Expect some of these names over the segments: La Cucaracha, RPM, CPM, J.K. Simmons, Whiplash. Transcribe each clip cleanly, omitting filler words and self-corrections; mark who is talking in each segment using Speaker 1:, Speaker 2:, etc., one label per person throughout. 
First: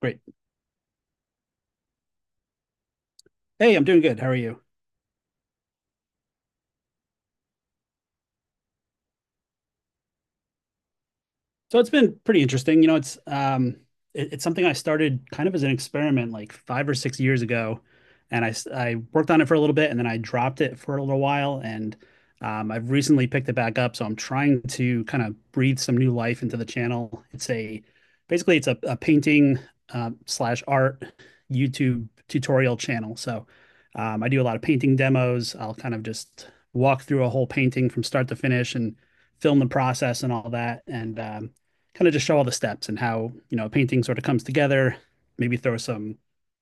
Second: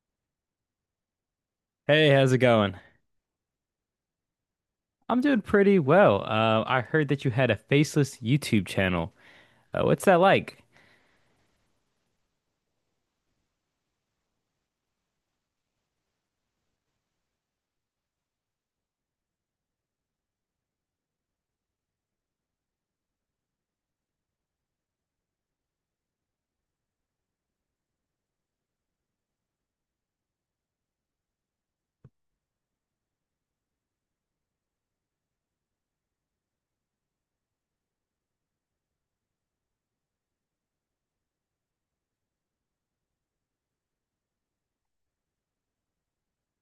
Speaker 1: Great.
Speaker 2: Hey, how's it going?
Speaker 1: Hey, I'm doing good. How are you?
Speaker 2: I'm doing pretty well. I heard that you had a faceless YouTube channel. What's that like?
Speaker 1: So it's been pretty interesting. It's something I started kind of as an experiment like 5 or 6 years ago, and I worked on it for a little bit, and then I dropped it for a little while, and I've recently picked it back up. So I'm trying to kind of breathe some new life into the channel. It's a basically it's a painting slash art YouTube tutorial channel. So I do a lot of painting demos. I'll kind of just walk through a whole painting from start to finish and film the process and all that. And kind of just show all the steps and how you know a painting sort of comes together. Maybe throw some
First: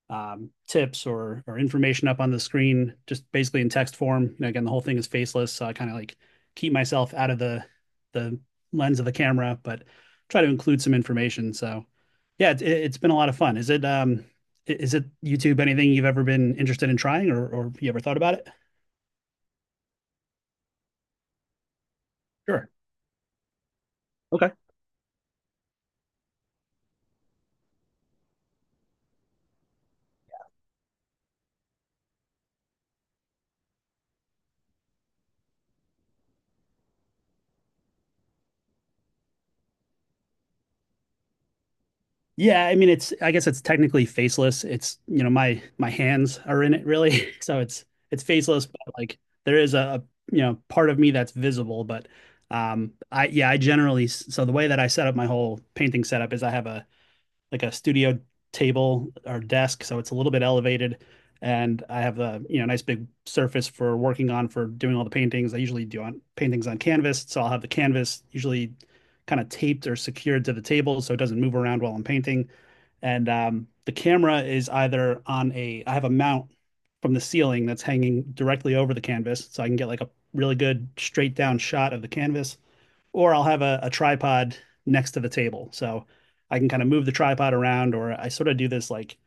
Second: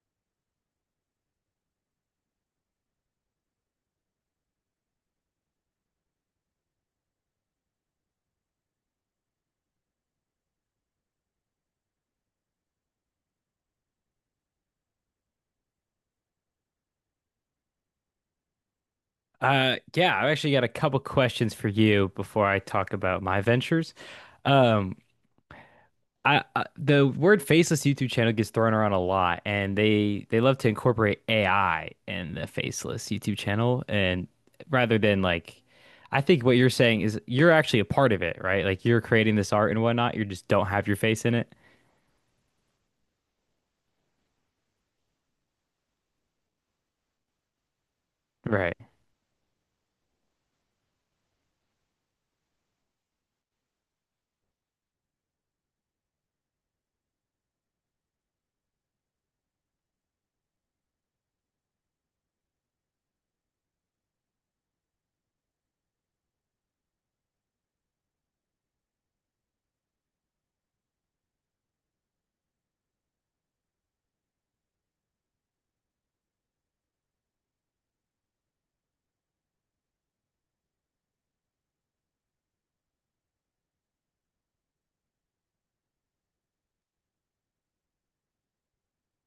Speaker 1: tips or information up on the screen, just basically in text form. You know, again, the whole thing is faceless, so I kind of like keep myself out of the lens of the camera, but try to include some information. So, yeah, it's been a lot of fun. Is it, is it YouTube anything you've ever been interested in trying or you ever thought about it?
Speaker 2: Yeah, I've actually got a couple questions for you before I
Speaker 1: Sure.
Speaker 2: talk about my ventures.
Speaker 1: Okay.
Speaker 2: Um, I the word faceless YouTube channel gets thrown around a lot, and they love to incorporate AI in the faceless YouTube channel, and rather than like, I think what you're saying is you're actually a part of it, right? Like you're creating this art and whatnot. You just don't have your face in it,
Speaker 1: Yeah, I mean it's I guess it's technically faceless. It's, you know, my hands are in it really. So it's faceless,
Speaker 2: right?
Speaker 1: but like there is you know, part of me that's visible, but I yeah, I generally so the way that I set up my whole painting setup is I have a like a studio table or desk, so it's a little bit elevated. And I have a you know nice big surface for working on for doing all the paintings. I usually do on paintings on canvas, so I'll have the canvas usually kind of taped or secured to the table so it doesn't move around while I'm painting. And the camera is either on a I have a mount from the ceiling that's hanging directly over the canvas, so I can get like a really good straight down shot of the canvas or I'll have a tripod next to the table. So I can kind of move the tripod around, or I sort of do this like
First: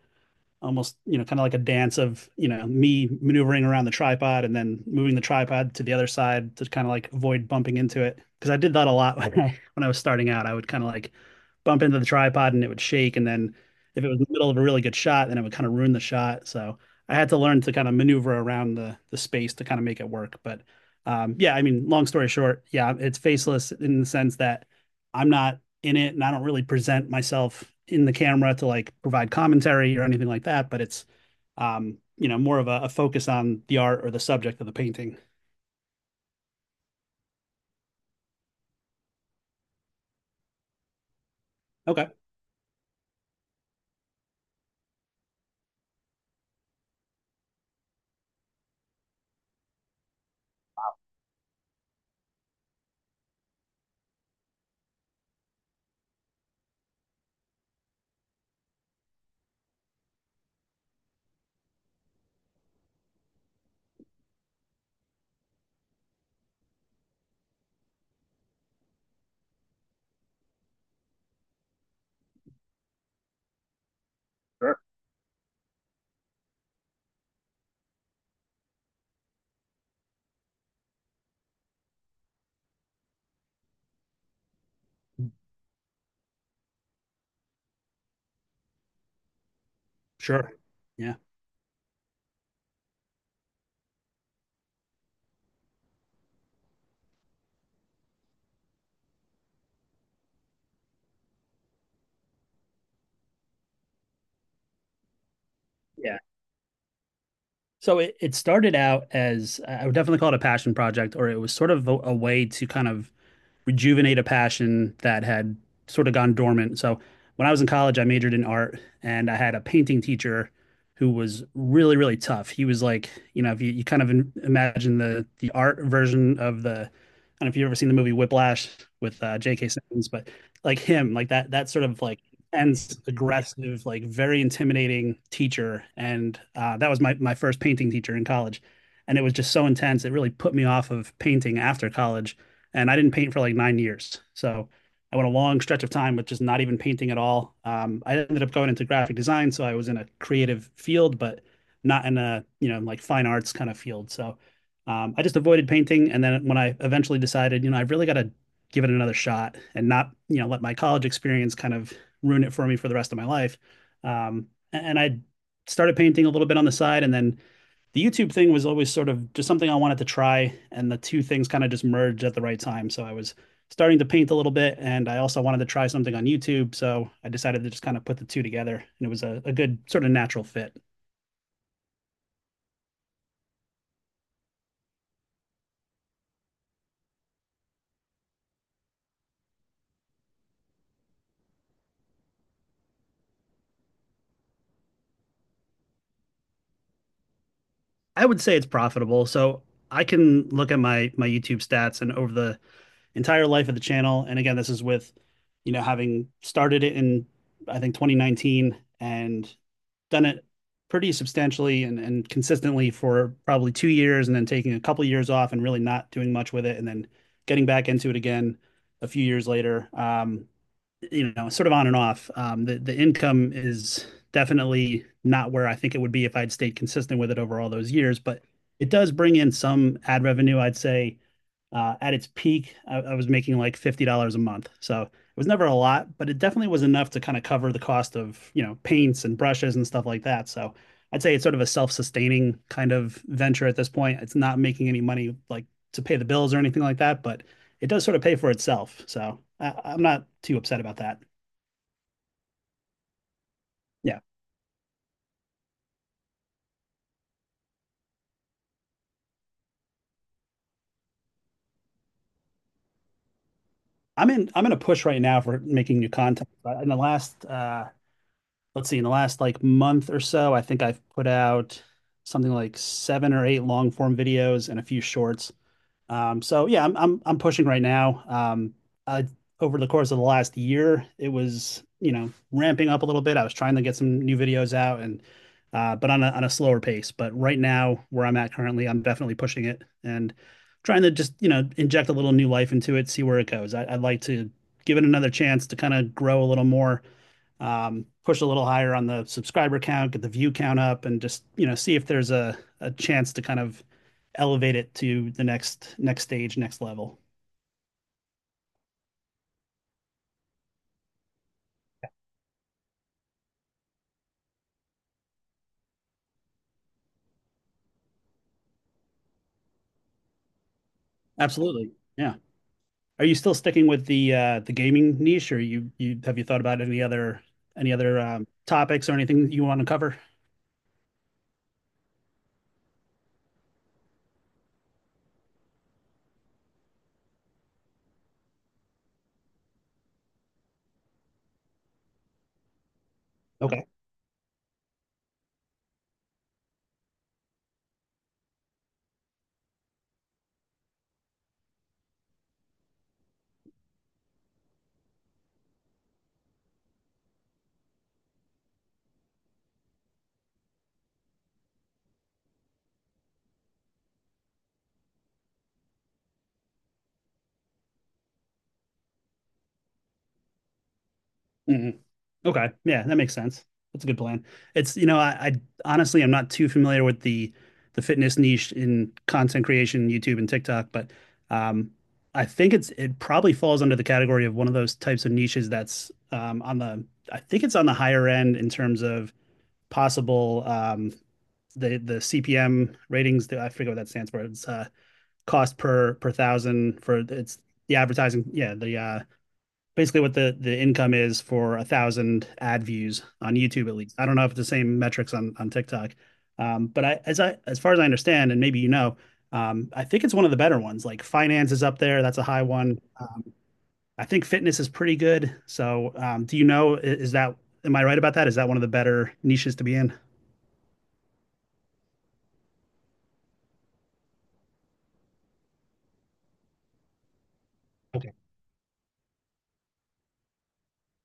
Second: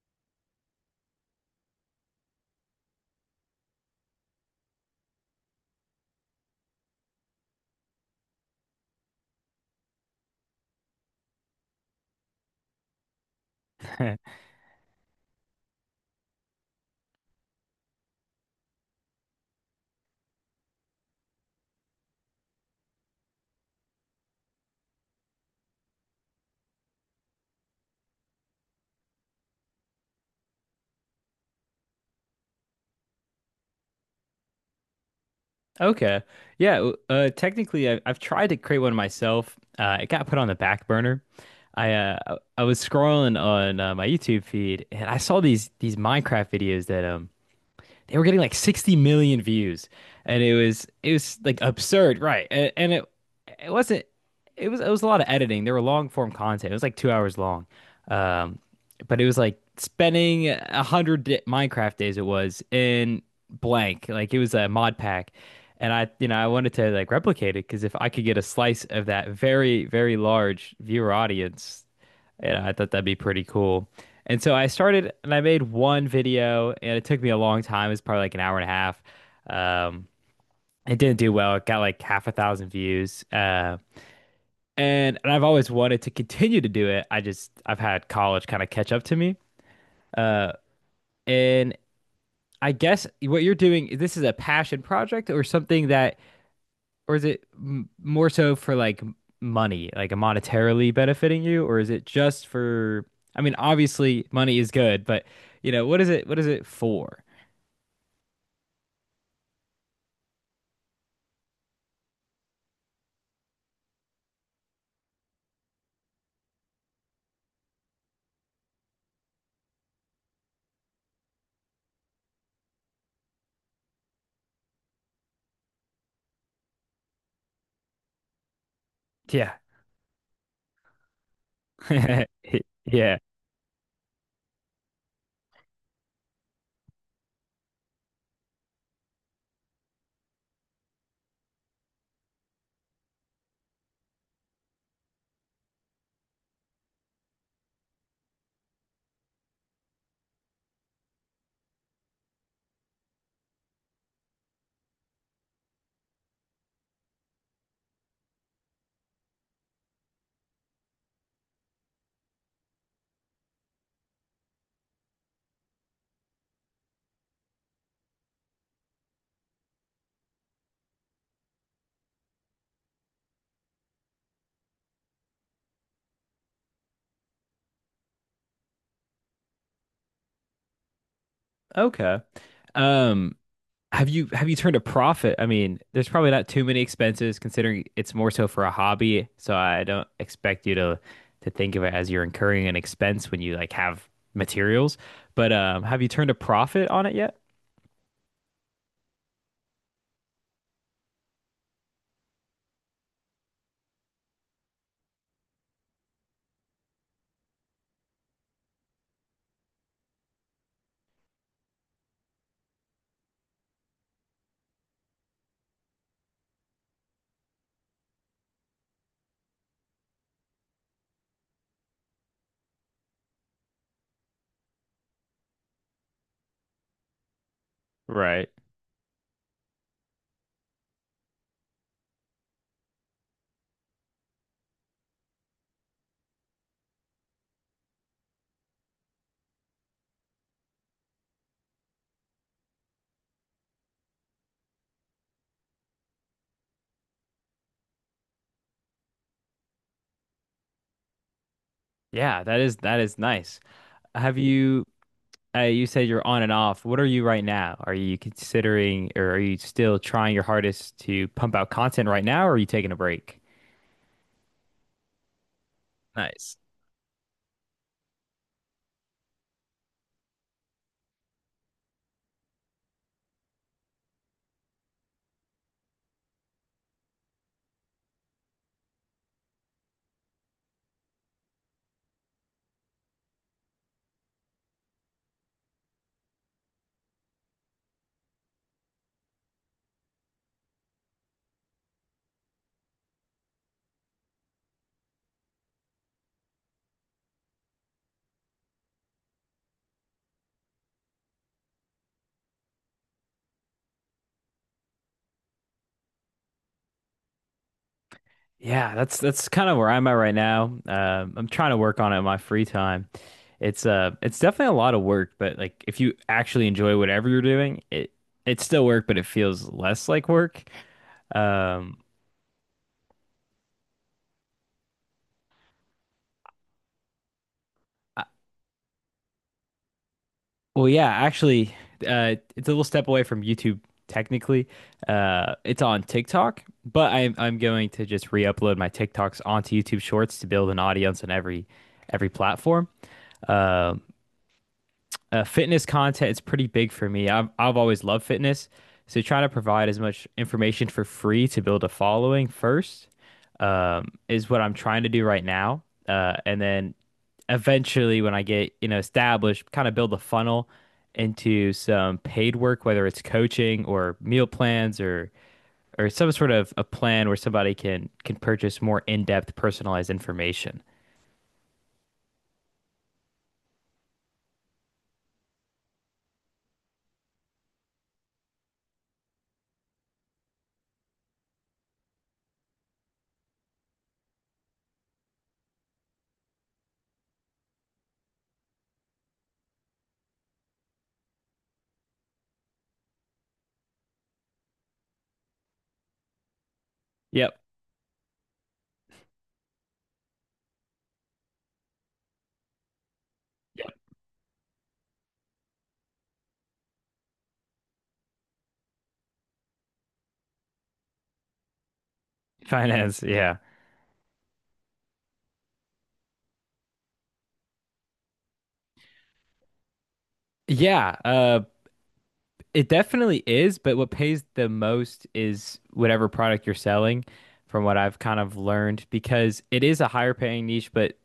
Speaker 1: almost you know kind of like a dance of you know me maneuvering around the tripod and then moving the tripod to the other side to kind of like avoid bumping into it because I did that a lot when I was starting out I would kind of like bump into the tripod and it would shake and then if it was in the middle of a really good shot then it would kind of ruin the shot so I had to learn to kind of maneuver around the space to kind of make it work but yeah I mean long story short yeah it's faceless in the sense that I'm not in it and I don't really present myself in the camera to like provide commentary or anything like that, but it's you know, more of a focus on the art or the subject of the painting.
Speaker 2: Okay. Yeah. Technically, I've tried to create one myself. It got put on the back burner. I
Speaker 1: Okay.
Speaker 2: I was scrolling on my YouTube feed and I saw these Minecraft videos that they were getting like 60 million views, and it was like absurd, right? And, and it it wasn't it was it was a lot of editing. There were long form content. It was like 2 hours long. um but it was like spending 100 minecraft days. It was in blank, like it was a mod pack, and I you know I wanted to like replicate it, because if I could get a slice of that very large viewer audience, and I thought that'd be pretty cool. And so I started and I made one video and it took me a long time. It was probably like an hour and a half. Um, it didn't do well. It got like half a thousand views. And I've always wanted to continue to do it. I just, I've had college kind of catch up to me.
Speaker 1: Sure.
Speaker 2: Uh,
Speaker 1: Yeah.
Speaker 2: and I guess what you're doing, this is a passion project or something that, or is it m more so for like money, like monetarily benefiting you, or is it just for? I mean, obviously money is good, but you know, what is
Speaker 1: Yeah.
Speaker 2: it? What is it for?
Speaker 1: So it started out as I would definitely call it a passion project, or it was sort of a way to kind of rejuvenate a passion that had sort of gone dormant. So when I was in college, I majored in art and I had a painting teacher who was really, really tough. He was like, you know, if you, you kind of imagine the art version of the, I don't know if you've ever seen the movie Whiplash with
Speaker 2: Yeah,
Speaker 1: J.K. Simmons, but like him, like that sort of like intense,
Speaker 2: yeah.
Speaker 1: aggressive, like very intimidating teacher. And that was my first painting teacher in college. And it was just so intense. It really put me off of painting after college and I didn't paint for like 9 years. So I went a long stretch of time with just not even painting at all. I ended up going into graphic design, so I was in a creative field, but not in a you know like fine arts kind of field. So I just avoided painting, and then when I eventually decided, you know, I've really got to give it another shot and not you know let my college experience kind of ruin it for me for the rest of my life. Um, and I started painting a little bit on the side, and then the YouTube thing was always sort of just something I wanted to try, and the two things kind of just merged at the right time. So I was starting to paint a little bit, and I also wanted to try something on YouTube. So I decided to just kind of put the two together, and it was a good sort of natural fit.
Speaker 2: Okay. Um, have you turned a profit? I mean, there's probably not too many expenses considering it's more so for a hobby, so I don't expect you to think of it as you're incurring an expense when you like have materials. But have you turned a profit on it yet?
Speaker 1: I would say it's profitable. So I can look at my YouTube stats and over the entire life of the channel. And again, this is with, you know, having started it in, I think, 2019 and done it pretty substantially and consistently for probably 2 years and then taking a couple of years off and really not doing much with it and then getting back into it again a few years later. You know, sort of on and off. The the income is definitely not where I think it would be if I'd stayed consistent with it over all those years, but
Speaker 2: Right.
Speaker 1: it does bring in some ad revenue, I'd say at its peak, I was making like $50 a month. So it was never a lot, but it definitely was enough to kind of cover the cost of, you know, paints and brushes and stuff like that. So I'd say it's sort of a self-sustaining kind of venture at this point. It's not making any money like to pay the bills or anything like that, but it does sort of pay for itself. So I'm not too upset about that.
Speaker 2: Yeah, that is nice.
Speaker 1: Yeah.
Speaker 2: Have you you said you're on and off. What are you right now? Are you considering or are you still trying your hardest to pump out content right now, or are you taking a break?
Speaker 1: I'm in a push right now for making new content.
Speaker 2: Nice.
Speaker 1: In the last let's see, in the last like month or so, I think I've put out something like 7 or 8 long form videos and a few shorts. So yeah, I'm pushing right now. I, Over the course of the last year, it was, you know, ramping up a little bit. I was trying to get some new videos out and but on a slower pace. But right now, where I'm at currently, I'm definitely pushing it and trying to just, you know, inject a little new life into it, see where it goes. I'd like to give it another chance to kind of grow a little more push a little higher on the subscriber count, get the view count up, and just, you know, see if there's a chance to kind of elevate it to the next next stage, next level.
Speaker 2: Yeah, that's kind of where I'm at right now. I'm trying to work on it in my free time. It's definitely a lot of work, but like if you actually enjoy whatever you're doing, it it's still work, but it feels less like work.
Speaker 1: Absolutely.
Speaker 2: Um,
Speaker 1: Yeah. Are you still sticking with the gaming niche, or you have you thought about any other topics or anything you want to cover?
Speaker 2: Well, yeah, actually, it's a little step away from YouTube technically. It's on TikTok, but I'm going to just re-upload my TikToks onto YouTube Shorts to build an audience on every platform.
Speaker 1: Okay.
Speaker 2: Um fitness content is pretty big for me. I've always loved fitness, so trying to provide as much information for free to build a following first is what I'm trying to do right now. And then eventually, when I get you know established, kind of build a funnel into some paid work, whether it's coaching or meal plans or some sort of a plan where somebody can purchase more in-depth personalized information.
Speaker 1: Mm-hmm. Okay. Yeah, that makes sense. That's a good plan. It's, you know, I honestly I'm not too familiar with the fitness niche in content creation, YouTube and TikTok, but um I think it's it probably falls under the category of one of those types of niches that's on the I think it's on the higher end in terms of possible the CPM ratings I forget what that stands for. It's cost per per thousand for
Speaker 2: Yep.
Speaker 1: it's the advertising, yeah, the basically what the income is for 1,000 ad views on
Speaker 2: Yep.
Speaker 1: YouTube at least. I don't know if it's the same metrics on TikTok, but I as far as I understand, and maybe you know, I think it's one of the better ones. Like finance is up there. That's a high one.
Speaker 2: Finance, yeah.
Speaker 1: I think fitness is pretty good. So, do you know, is that, am I right about that? Is that one of the better niches to be in?
Speaker 2: Yeah. It definitely is, but what pays the most is whatever product you're selling, from what I've
Speaker 1: Okay.
Speaker 2: kind of learned, because it is a higher paying niche, but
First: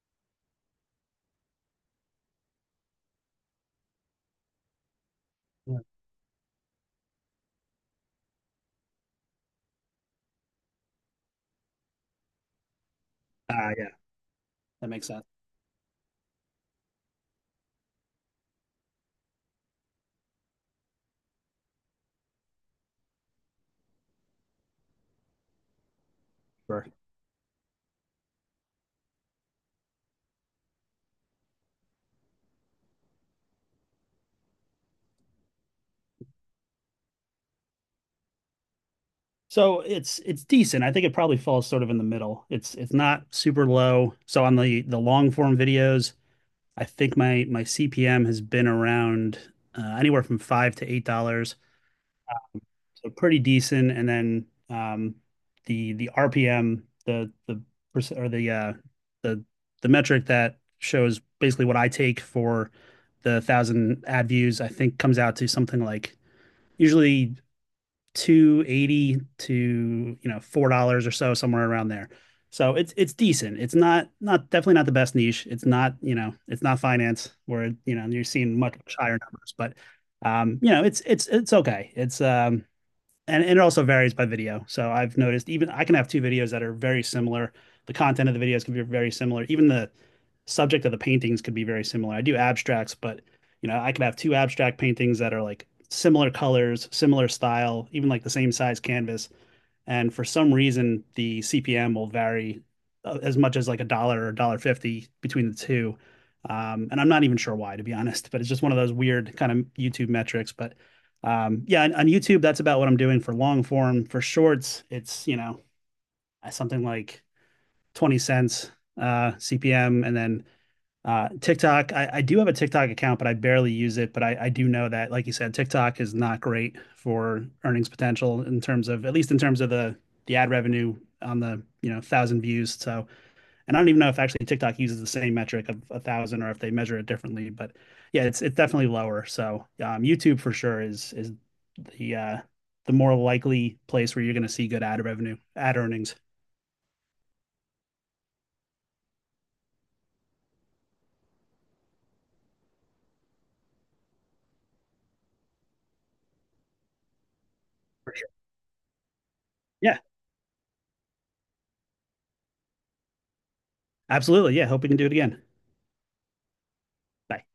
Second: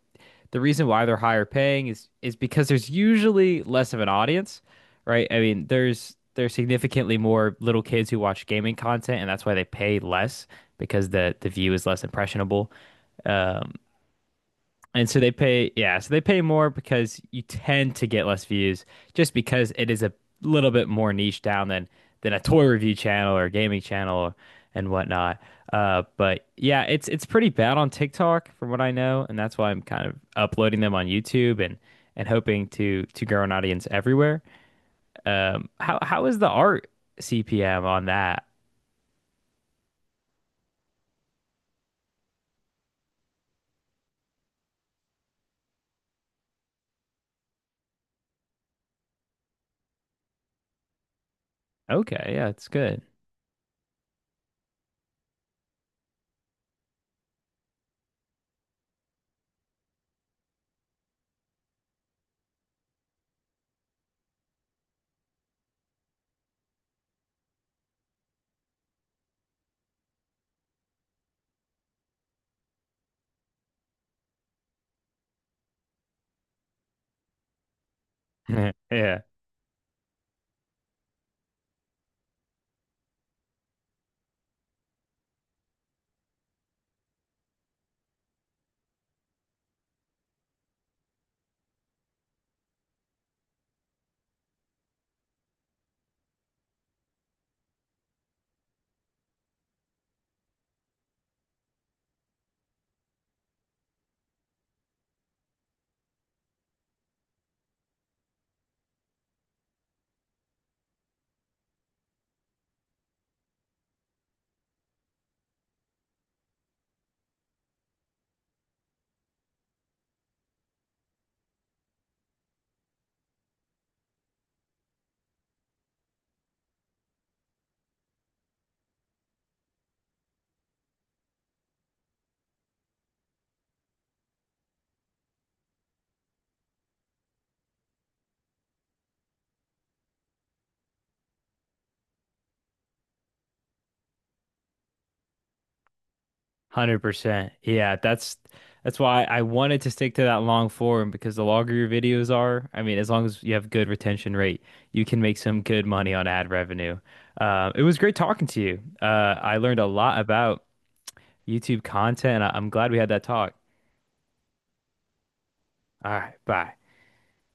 Speaker 2: the reason why they're higher paying is because there's usually less of an audience, right? I mean,
Speaker 1: Yeah.
Speaker 2: there's significantly more little kids who watch gaming content, and that's why they pay less because the view is less impressionable.
Speaker 1: Ah,
Speaker 2: Um,
Speaker 1: yeah, that makes
Speaker 2: and so
Speaker 1: sense.
Speaker 2: they pay, yeah, so they pay more because you tend to get less views just because it is a little bit more niche down than a toy review channel or a gaming channel and whatnot. But yeah,
Speaker 1: Sure.
Speaker 2: it's pretty bad on TikTok from what I know, and that's why I'm kind of uploading them on YouTube and hoping to grow an audience everywhere. How is the art CPM on that?
Speaker 1: So it's decent. I think it probably falls sort of in the middle. It's not super low. So on the long form videos, I think my CPM has been around anywhere from $5 to $8.
Speaker 2: Okay, yeah, it's good.
Speaker 1: So pretty decent. And then the RPM, the or the the the metric that shows basically what I take for the thousand ad views, I think comes out to something like usually 280 to, you know, $4 or so, somewhere around there. So it's decent. It's not not definitely not the best niche. It's not, you know, it's not finance where, you know, you're seeing much, much higher
Speaker 2: Yeah.
Speaker 1: numbers, but you know, it's it's okay. It's. And it also varies by video. So I've noticed even I can have two videos that are very similar. The content of the videos can be very similar. Even the subject of the paintings could be very similar. I do abstracts, but you know, I could have two abstract paintings that are like similar colors, similar style, even like the same size canvas, and for some reason the CPM will vary as much as like a dollar or a dollar fifty between the two. And I'm not even sure why, to be honest, but it's just one of those weird kind of YouTube metrics. But yeah, on YouTube, that's about what I'm doing for long form. For shorts, it's, you know, something like 20 cents CPM. And then TikTok, I do have a TikTok account, but I barely use it. But I do know that, like you said, TikTok is not great for earnings potential in terms of, at least in terms of the ad revenue on the, you know, thousand views. So, and I don't even know if actually TikTok uses the same metric of a thousand or if they measure it differently. But yeah, it's definitely lower. So, YouTube for sure is the uh, the more likely place where you're going to see good ad revenue, ad earnings.
Speaker 2: 100%. Yeah, that's why I wanted to stick to that long form, because the longer your videos are, I mean, as long as you have good retention rate, you can make some good money on ad revenue. It was great talking to you. I learned a
Speaker 1: Yeah,
Speaker 2: lot about YouTube content. I I'm glad we had that talk.
Speaker 1: absolutely. Yeah, hope we can do it again.
Speaker 2: All right, bye.
Speaker 1: Bye.